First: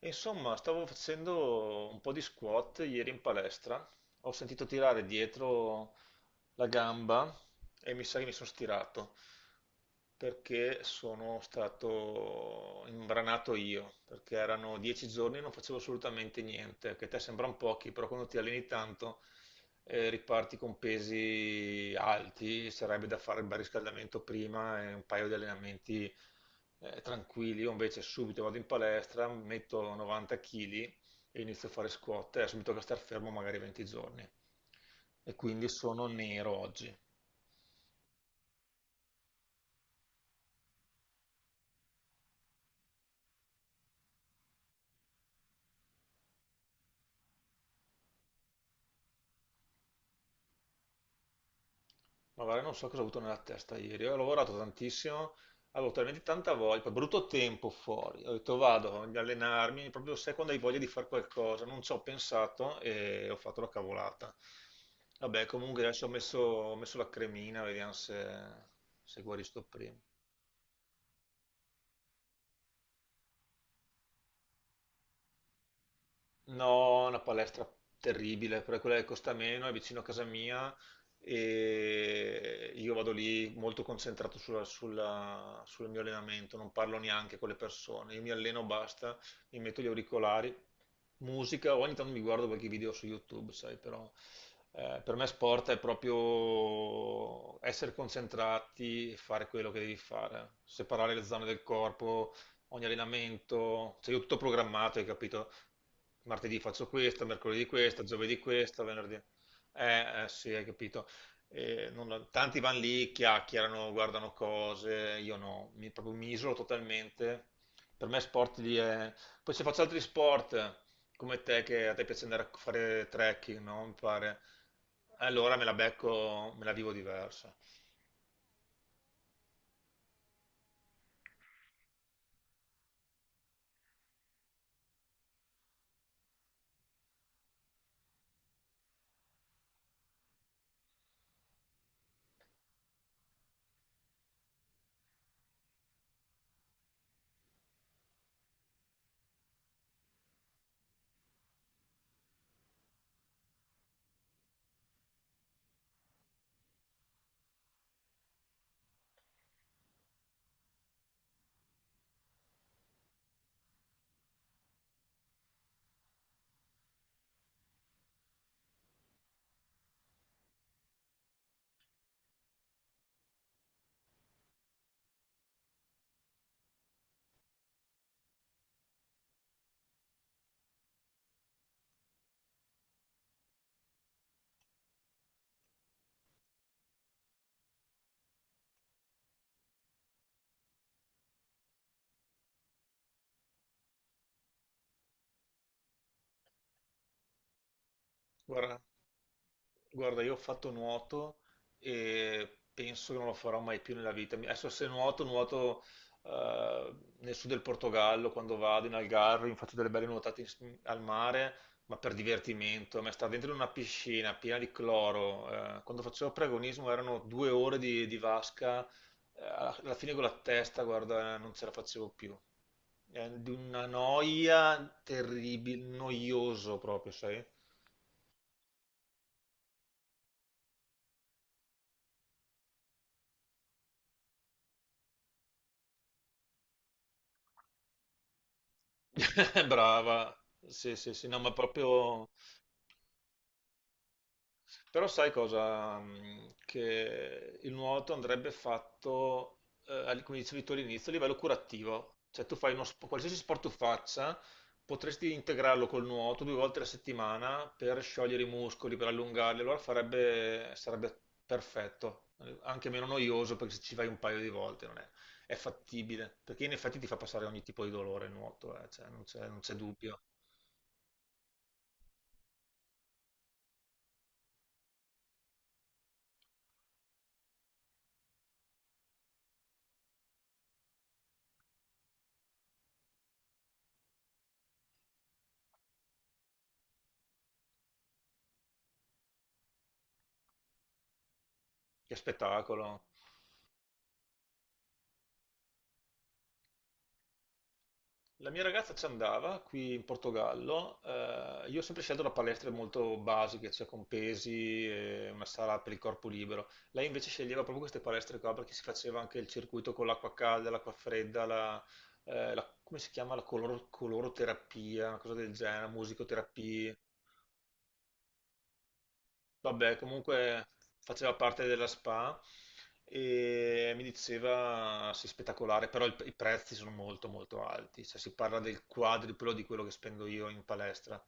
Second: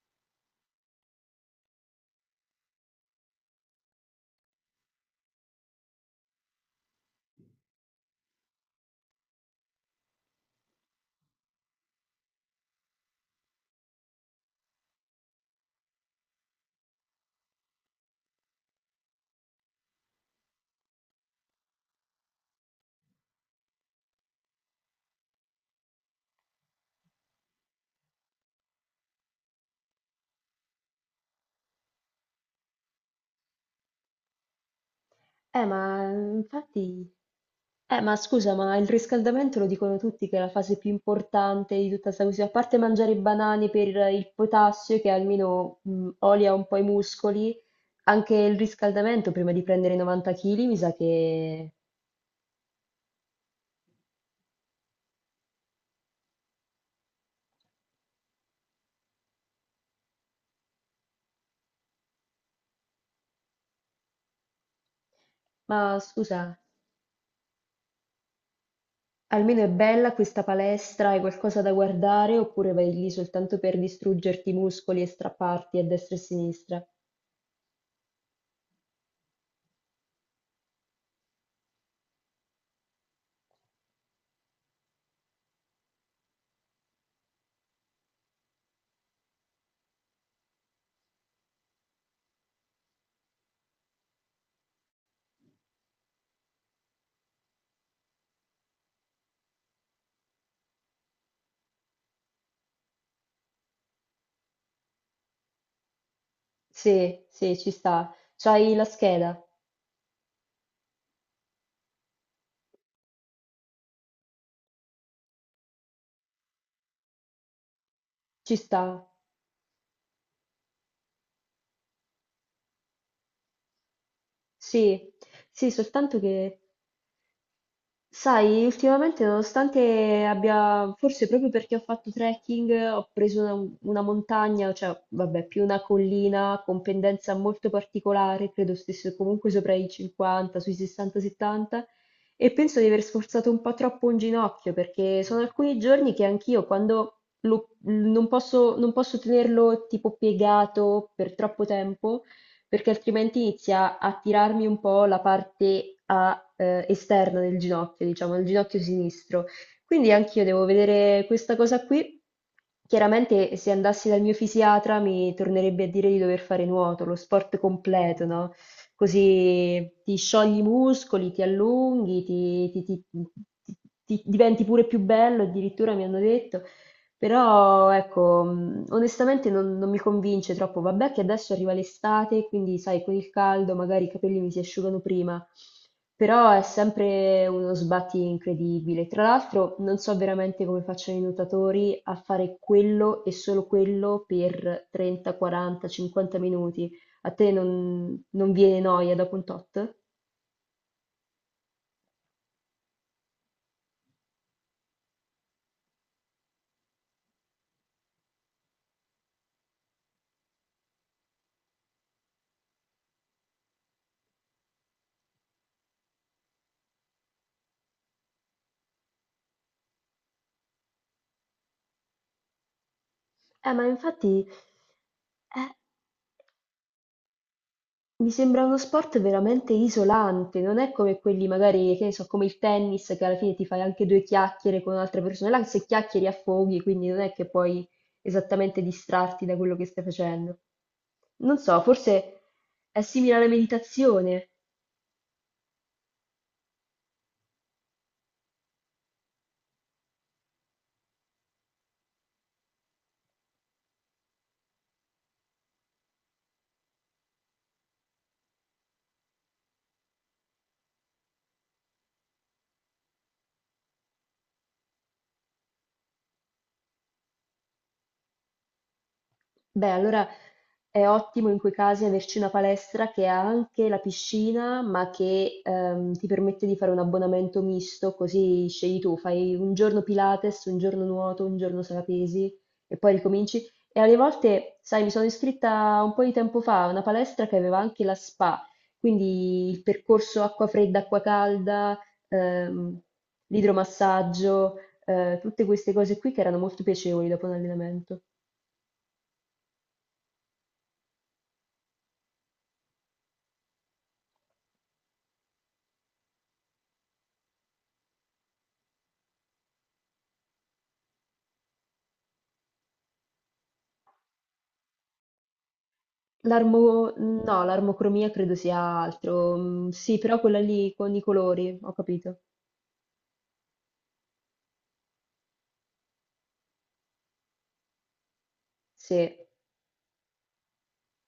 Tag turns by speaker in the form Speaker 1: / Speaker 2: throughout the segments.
Speaker 1: E insomma, stavo facendo un po' di squat ieri in palestra, ho sentito tirare dietro la gamba e mi sa che mi sono stirato perché sono stato imbranato io, perché erano 10 giorni e non facevo assolutamente niente, che a te sembrano pochi, però quando ti alleni tanto, riparti con pesi alti, sarebbe da fare il bel riscaldamento prima e un paio di allenamenti tranquilli. Io invece subito vado in palestra, metto 90 kg e inizio a fare squat e subito che star fermo magari 20 giorni. E quindi sono nero oggi.
Speaker 2: Infatti, ma scusa, ma il riscaldamento lo dicono tutti che è la fase più importante di tutta questa questione, a parte mangiare i banani per il potassio che almeno olia un po' i muscoli, anche il riscaldamento prima di prendere i 90 kg mi sa che...
Speaker 1: Ma guarda, non so cosa ho avuto nella testa ieri. Ho lavorato tantissimo, avevo talmente tanta voglia, poi brutto tempo fuori. Ho detto vado ad allenarmi, proprio sai quando hai voglia di fare qualcosa. Non ci ho pensato e ho fatto la cavolata. Vabbè, comunque
Speaker 2: Ma
Speaker 1: adesso
Speaker 2: scusa,
Speaker 1: ho messo la cremina, vediamo se guarisco
Speaker 2: almeno è
Speaker 1: prima.
Speaker 2: bella questa palestra, hai qualcosa da guardare oppure vai lì soltanto per distruggerti i muscoli e strapparti a destra e a sinistra?
Speaker 1: No, una palestra terribile, però è quella che costa meno, è vicino a casa mia e io vado lì molto concentrato sul mio allenamento, non parlo neanche con le persone, io mi alleno, basta, mi metto gli auricolari, musica, ogni tanto mi guardo qualche video su YouTube, sai, però per me sport è proprio essere concentrati e fare quello che devi fare, separare le zone del corpo, ogni allenamento, cioè io ho tutto programmato, hai capito? Martedì faccio questo,
Speaker 2: Sì, sì,
Speaker 1: mercoledì
Speaker 2: ci
Speaker 1: questo,
Speaker 2: sta.
Speaker 1: giovedì
Speaker 2: C'hai
Speaker 1: questo,
Speaker 2: la
Speaker 1: venerdì...
Speaker 2: scheda?
Speaker 1: Eh, sì, hai capito. Tanti vanno lì, chiacchierano, guardano cose, io no, proprio mi isolo totalmente. Per me
Speaker 2: Ci
Speaker 1: sport lì
Speaker 2: sta.
Speaker 1: è... Poi se faccio altri sport, come te, che a te piace andare a fare trekking, no? Mi pare.
Speaker 2: Sì,
Speaker 1: Allora me
Speaker 2: sì,
Speaker 1: la
Speaker 2: soltanto
Speaker 1: becco,
Speaker 2: che,
Speaker 1: me la vivo diversa.
Speaker 2: sai, ultimamente nonostante abbia, forse proprio perché ho fatto trekking, ho preso una montagna, cioè, vabbè, più una collina con pendenza molto particolare, credo stesse comunque sopra i 50, sui 60-70, e penso di aver sforzato un po' troppo un ginocchio, perché sono alcuni giorni che anch'io, quando non posso tenerlo tipo piegato per troppo tempo, perché altrimenti inizia a tirarmi un po' la parte a, esterna del ginocchio, diciamo, il ginocchio sinistro. Quindi anch'io devo vedere questa cosa qui. Chiaramente se andassi dal mio fisiatra mi tornerebbe a dire di dover fare nuoto, lo sport completo, no? Così ti sciogli i muscoli, ti allunghi, ti diventi pure più bello, addirittura mi hanno detto. Però ecco, onestamente non mi convince troppo. Vabbè che adesso arriva l'estate, quindi sai, con il caldo magari i capelli mi si asciugano prima, però è sempre uno sbatti incredibile. Tra l'altro non so veramente come facciano i nuotatori a fare quello e solo quello per 30, 40, 50 minuti. A te non
Speaker 1: Guarda,
Speaker 2: viene noia dopo un tot?
Speaker 1: Guarda, io ho fatto nuoto e penso che non lo farò mai più nella vita. Adesso se nuoto, nuoto eh, nel sud del Portogallo, quando vado in Algarve, mi faccio delle belle nuotate al mare, ma per divertimento. A me stare dentro una piscina piena di cloro, quando facevo preagonismo erano 2 ore di vasca, alla fine con la testa, guarda, non ce la facevo più. È di
Speaker 2: Eh, ma
Speaker 1: una
Speaker 2: infatti...
Speaker 1: noia terribile, noioso proprio, sai?
Speaker 2: Mi sembra uno sport veramente isolante, non è come quelli magari, che ne so, come il tennis, che alla fine ti fai anche due chiacchiere con altre persone. Là se chiacchieri affoghi, quindi non è che puoi esattamente distrarti da quello che stai
Speaker 1: Brava,
Speaker 2: facendo.
Speaker 1: sì, sì, sì, no, ma
Speaker 2: Non so,
Speaker 1: proprio...
Speaker 2: forse è simile alla meditazione.
Speaker 1: Però sai cosa? Che il nuoto andrebbe fatto, come dicevi tu all'inizio, a livello curativo. Cioè tu fai qualsiasi sport tu faccia, potresti integrarlo col nuoto 2 volte alla settimana per sciogliere i muscoli, per allungarli, allora farebbe, sarebbe perfetto, anche meno noioso perché se ci vai un paio di volte non è, è fattibile, perché in effetti ti fa passare ogni tipo di dolore il nuoto, cioè, non c'è
Speaker 2: Beh,
Speaker 1: dubbio.
Speaker 2: allora è ottimo in quei casi averci una palestra che ha anche la piscina, ma che ti permette di fare un abbonamento misto, così scegli tu, fai un giorno Pilates, un giorno nuoto, un giorno sala pesi e poi ricominci. E alle volte, sai, mi sono iscritta un po' di tempo fa a una palestra che aveva anche la spa, quindi il percorso acqua fredda, acqua calda,
Speaker 1: Che
Speaker 2: ehm,
Speaker 1: spettacolo!
Speaker 2: l'idromassaggio, tutte queste cose qui che erano molto piacevoli dopo un allenamento.
Speaker 1: La mia ragazza ci andava qui in Portogallo. Io ho sempre scelto da palestre molto basiche, cioè con pesi e una sala per il corpo libero. Lei invece sceglieva proprio queste palestre qua perché si faceva anche il circuito con l'acqua calda, l'acqua fredda, la, come si chiama? La coloroterapia, una cosa del genere, musicoterapia.
Speaker 2: No, l'armocromia credo sia altro. Mm.
Speaker 1: Vabbè,
Speaker 2: Sì, però quella
Speaker 1: comunque
Speaker 2: lì con i
Speaker 1: faceva parte
Speaker 2: colori,
Speaker 1: della
Speaker 2: ho
Speaker 1: SPA
Speaker 2: capito.
Speaker 1: e mi diceva, sì, spettacolare, però i prezzi sono molto molto alti, cioè si parla del
Speaker 2: Sì,
Speaker 1: quadruplo di quello che spendo io in palestra.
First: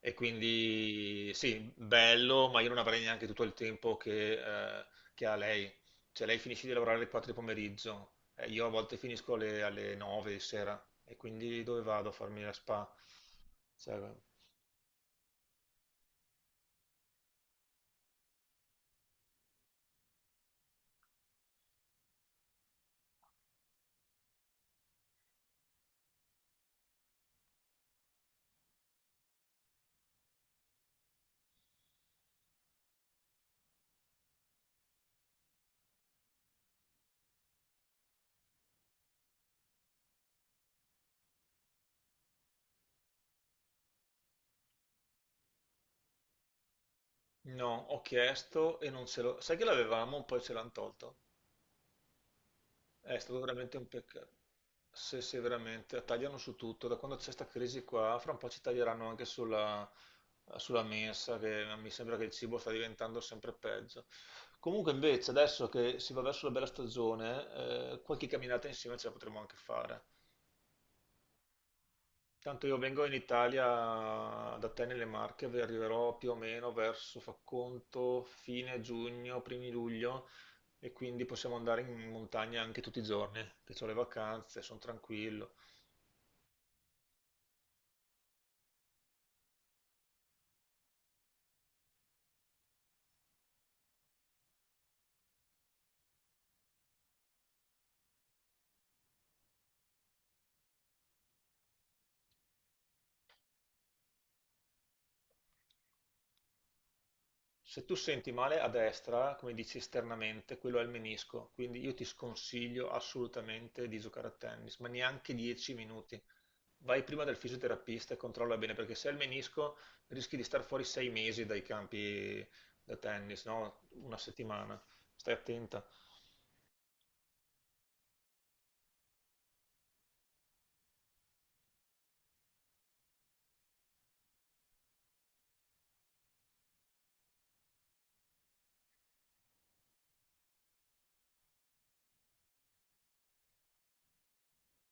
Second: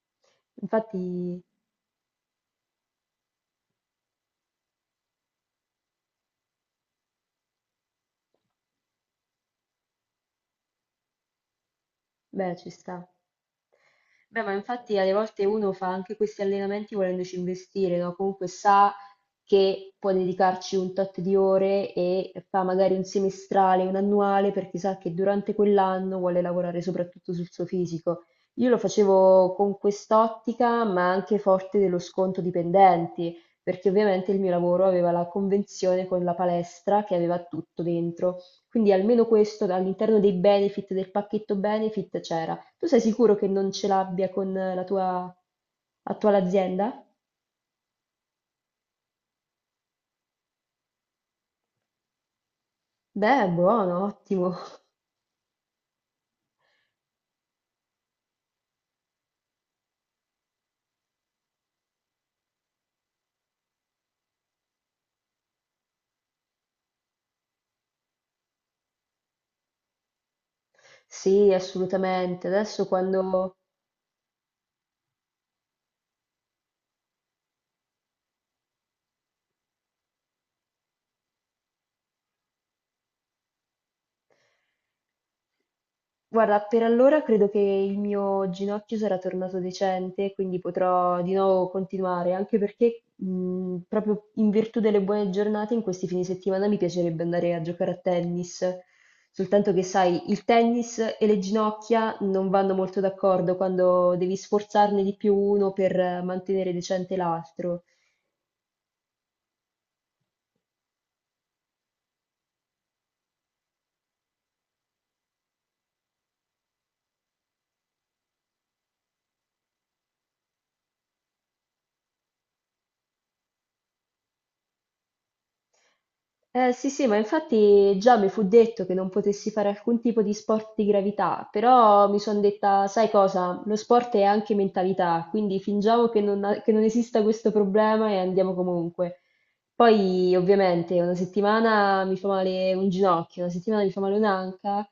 Speaker 1: E quindi
Speaker 2: infatti,
Speaker 1: sì, bello, ma io non avrei neanche tutto il tempo eh, che ha lei. Cioè lei finisce di lavorare alle 4 di pomeriggio, io a volte finisco alle 9 di sera e quindi dove vado a farmi la
Speaker 2: beh, ci
Speaker 1: SPA?
Speaker 2: sta.
Speaker 1: Cioè,
Speaker 2: Beh, ma infatti alle volte uno fa anche questi allenamenti volendoci investire, no? Comunque sa che può dedicarci un tot di ore e fa magari un semestrale, un annuale, perché sa che durante quell'anno vuole lavorare soprattutto sul suo fisico. Io lo facevo con quest'ottica, ma anche forte dello sconto dipendenti, perché ovviamente il mio lavoro aveva la convenzione con la palestra che aveva tutto dentro. Quindi almeno questo all'interno dei benefit, del pacchetto benefit c'era. Tu sei sicuro che non ce l'abbia con la tua attuale azienda?
Speaker 1: no, ho chiesto e non ce l'ho. Sai che l'avevamo, poi ce l'hanno tolto. È stato
Speaker 2: Beh,
Speaker 1: veramente un
Speaker 2: buono,
Speaker 1: peccato.
Speaker 2: ottimo.
Speaker 1: Se veramente tagliano su tutto, da quando c'è questa crisi qua, fra un po' ci taglieranno anche sulla, mensa, che mi sembra che il cibo sta diventando sempre peggio. Comunque invece, adesso che si va verso la bella stagione, qualche camminata insieme ce la potremo anche fare.
Speaker 2: Sì, assolutamente.
Speaker 1: Tanto io
Speaker 2: Adesso
Speaker 1: vengo in
Speaker 2: quando...
Speaker 1: Italia da te nelle Marche, vi arriverò più o meno verso, fa conto, fine giugno, primi luglio, e quindi possiamo andare in montagna anche tutti i giorni, che ho le vacanze, sono tranquillo.
Speaker 2: Guarda, per allora credo che il mio ginocchio sarà tornato decente, quindi potrò di nuovo continuare, anche perché proprio in virtù delle buone giornate in questi fine settimana mi piacerebbe andare a giocare a tennis, soltanto che sai, il tennis e le ginocchia non vanno molto d'accordo quando devi sforzarne di più uno per mantenere decente l'altro.
Speaker 1: Se tu senti male a destra, come dici esternamente, quello è il menisco, quindi io ti sconsiglio assolutamente di giocare a tennis, ma neanche 10 minuti. Vai prima dal fisioterapista e controlla bene, perché se è il menisco rischi di star fuori 6 mesi dai campi da tennis, no? Una settimana. Stai attenta.
Speaker 2: Sì, sì, ma infatti già mi fu detto che non potessi fare alcun tipo di sport di gravità, però mi sono detta, sai cosa, lo sport è anche mentalità, quindi fingiamo che non esista questo problema e andiamo comunque. Poi, ovviamente, una settimana mi fa male un ginocchio, una settimana mi fa male un'anca,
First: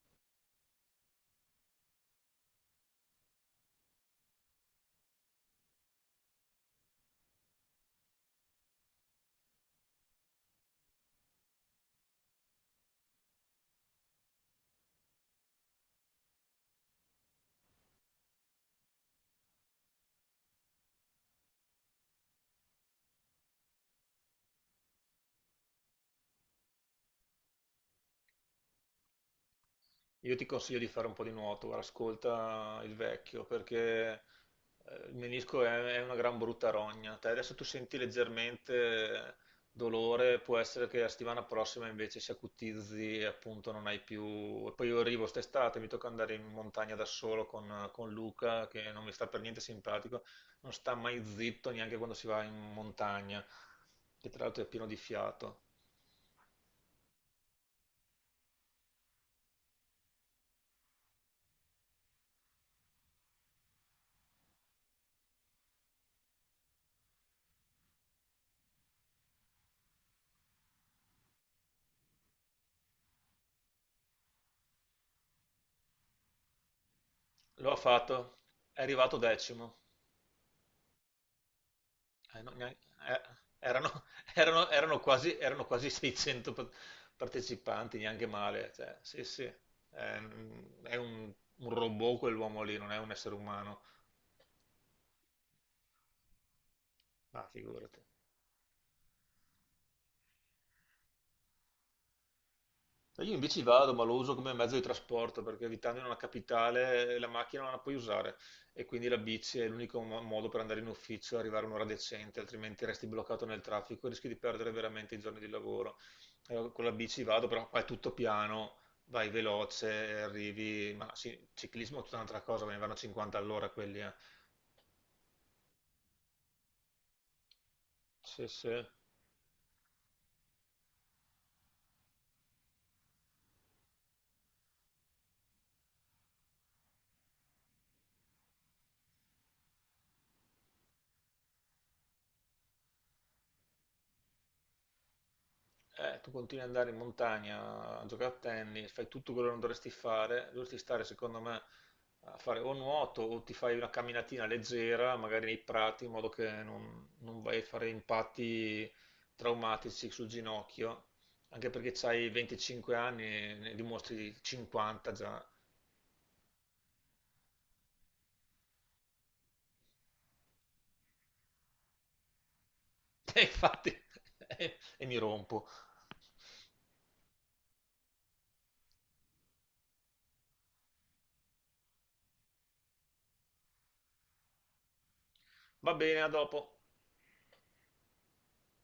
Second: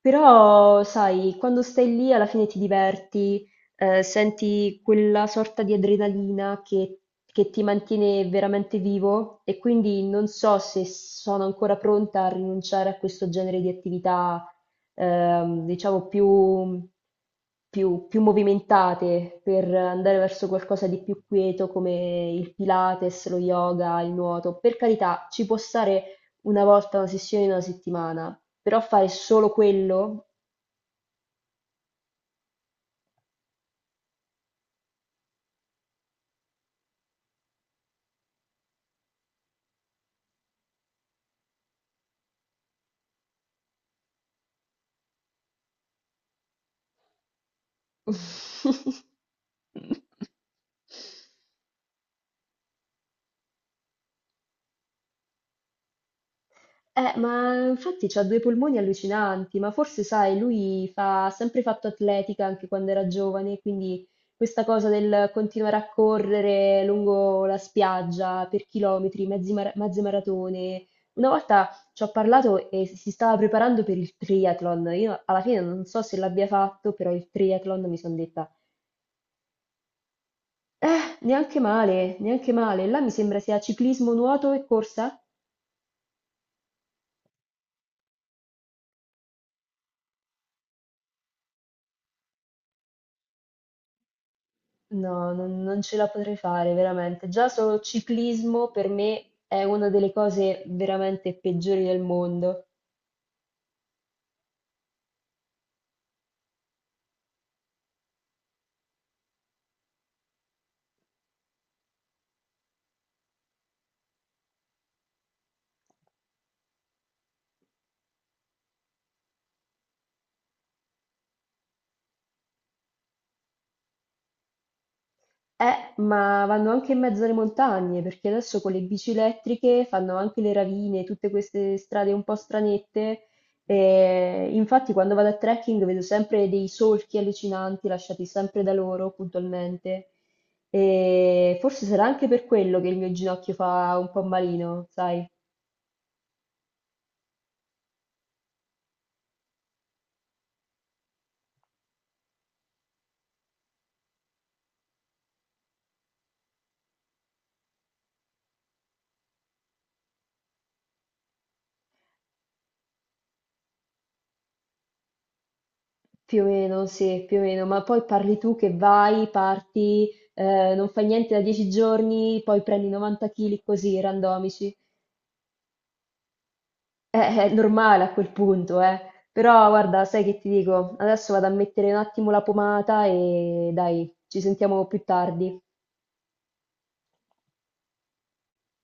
Speaker 2: però, sai, quando stai lì alla fine ti diverti, senti quella sorta di adrenalina che ti mantiene veramente vivo e quindi non so se sono ancora pronta a rinunciare a questo genere di attività, diciamo, più movimentate per andare verso qualcosa di più quieto come il Pilates, lo yoga, il nuoto. Per carità, ci può stare una volta, una sessione in una settimana, però fare solo quello?
Speaker 1: Io ti consiglio di fare un po' di nuoto, guarda, ascolta il vecchio, perché il menisco è una gran brutta rogna. Te adesso tu senti leggermente dolore, può essere che la settimana prossima invece si acutizzi e appunto non hai più... E poi io arrivo quest'estate, mi tocca andare in montagna da solo con Luca, che non mi sta per niente simpatico, non sta mai zitto neanche quando si va in montagna, che tra l'altro è pieno di fiato.
Speaker 2: Ma infatti ha due polmoni allucinanti, ma forse sai, ha sempre fatto atletica anche quando era giovane, quindi questa cosa del continuare a correre lungo la spiaggia per chilometri, mezze maratone. Una volta ci ho parlato e si stava preparando per il triathlon. Io alla fine non so se l'abbia fatto, però il
Speaker 1: Lo ha
Speaker 2: triathlon mi sono
Speaker 1: fatto,
Speaker 2: detta.
Speaker 1: è arrivato 10°.
Speaker 2: Neanche male,
Speaker 1: Eh, no,
Speaker 2: neanche
Speaker 1: neanche-
Speaker 2: male. Là mi
Speaker 1: eh,
Speaker 2: sembra sia
Speaker 1: erano,
Speaker 2: ciclismo, nuoto e
Speaker 1: erano- erano
Speaker 2: corsa.
Speaker 1: quasi, erano quasi 600 partecipanti, neanche male. Cioè, sì, sì, è, un, è un- un robot quell'uomo lì, non è un essere umano.
Speaker 2: No, non ce la potrei fare, veramente.
Speaker 1: Ah,
Speaker 2: Già solo
Speaker 1: figurati.
Speaker 2: ciclismo per me è una delle cose veramente peggiori del mondo.
Speaker 1: Io in bici vado, ma lo uso come mezzo di trasporto perché abitando in una capitale la macchina non la puoi usare e quindi la bici è l'unico modo per andare in ufficio e arrivare a un'ora decente, altrimenti resti bloccato nel traffico e rischi di perdere veramente i giorni di lavoro. Allora, con la bici vado, però qua è tutto piano, vai veloce, e arrivi, ma sì, ciclismo è tutta un'altra cosa, ve ne vanno 50 all'ora quelli, eh.
Speaker 2: Ma vanno anche in mezzo alle montagne, perché
Speaker 1: Sì,
Speaker 2: adesso con
Speaker 1: sì.
Speaker 2: le bici elettriche fanno anche le ravine, tutte queste strade un po' stranette. E infatti, quando vado a trekking vedo sempre dei solchi allucinanti lasciati sempre da loro puntualmente. E forse sarà anche per quello che il mio ginocchio fa un po' malino, sai?
Speaker 1: Tu continui ad andare in montagna a giocare a tennis, fai tutto quello che non dovresti fare, dovresti stare, secondo me, a fare o nuoto o ti fai una camminatina leggera, magari nei prati, in modo che non vai a fare impatti traumatici sul ginocchio, anche perché hai 25 anni e ne dimostri 50 già.
Speaker 2: Più o meno, sì, più o meno. Ma poi parli tu che parti, non fai niente da 10 giorni, poi prendi 90
Speaker 1: E
Speaker 2: kg
Speaker 1: infatti,
Speaker 2: così, randomici.
Speaker 1: e mi rompo.
Speaker 2: È normale a quel punto, eh. Però guarda, sai che ti dico? Adesso vado a mettere un attimo la pomata e dai, ci sentiamo più tardi.
Speaker 1: Va bene, a dopo.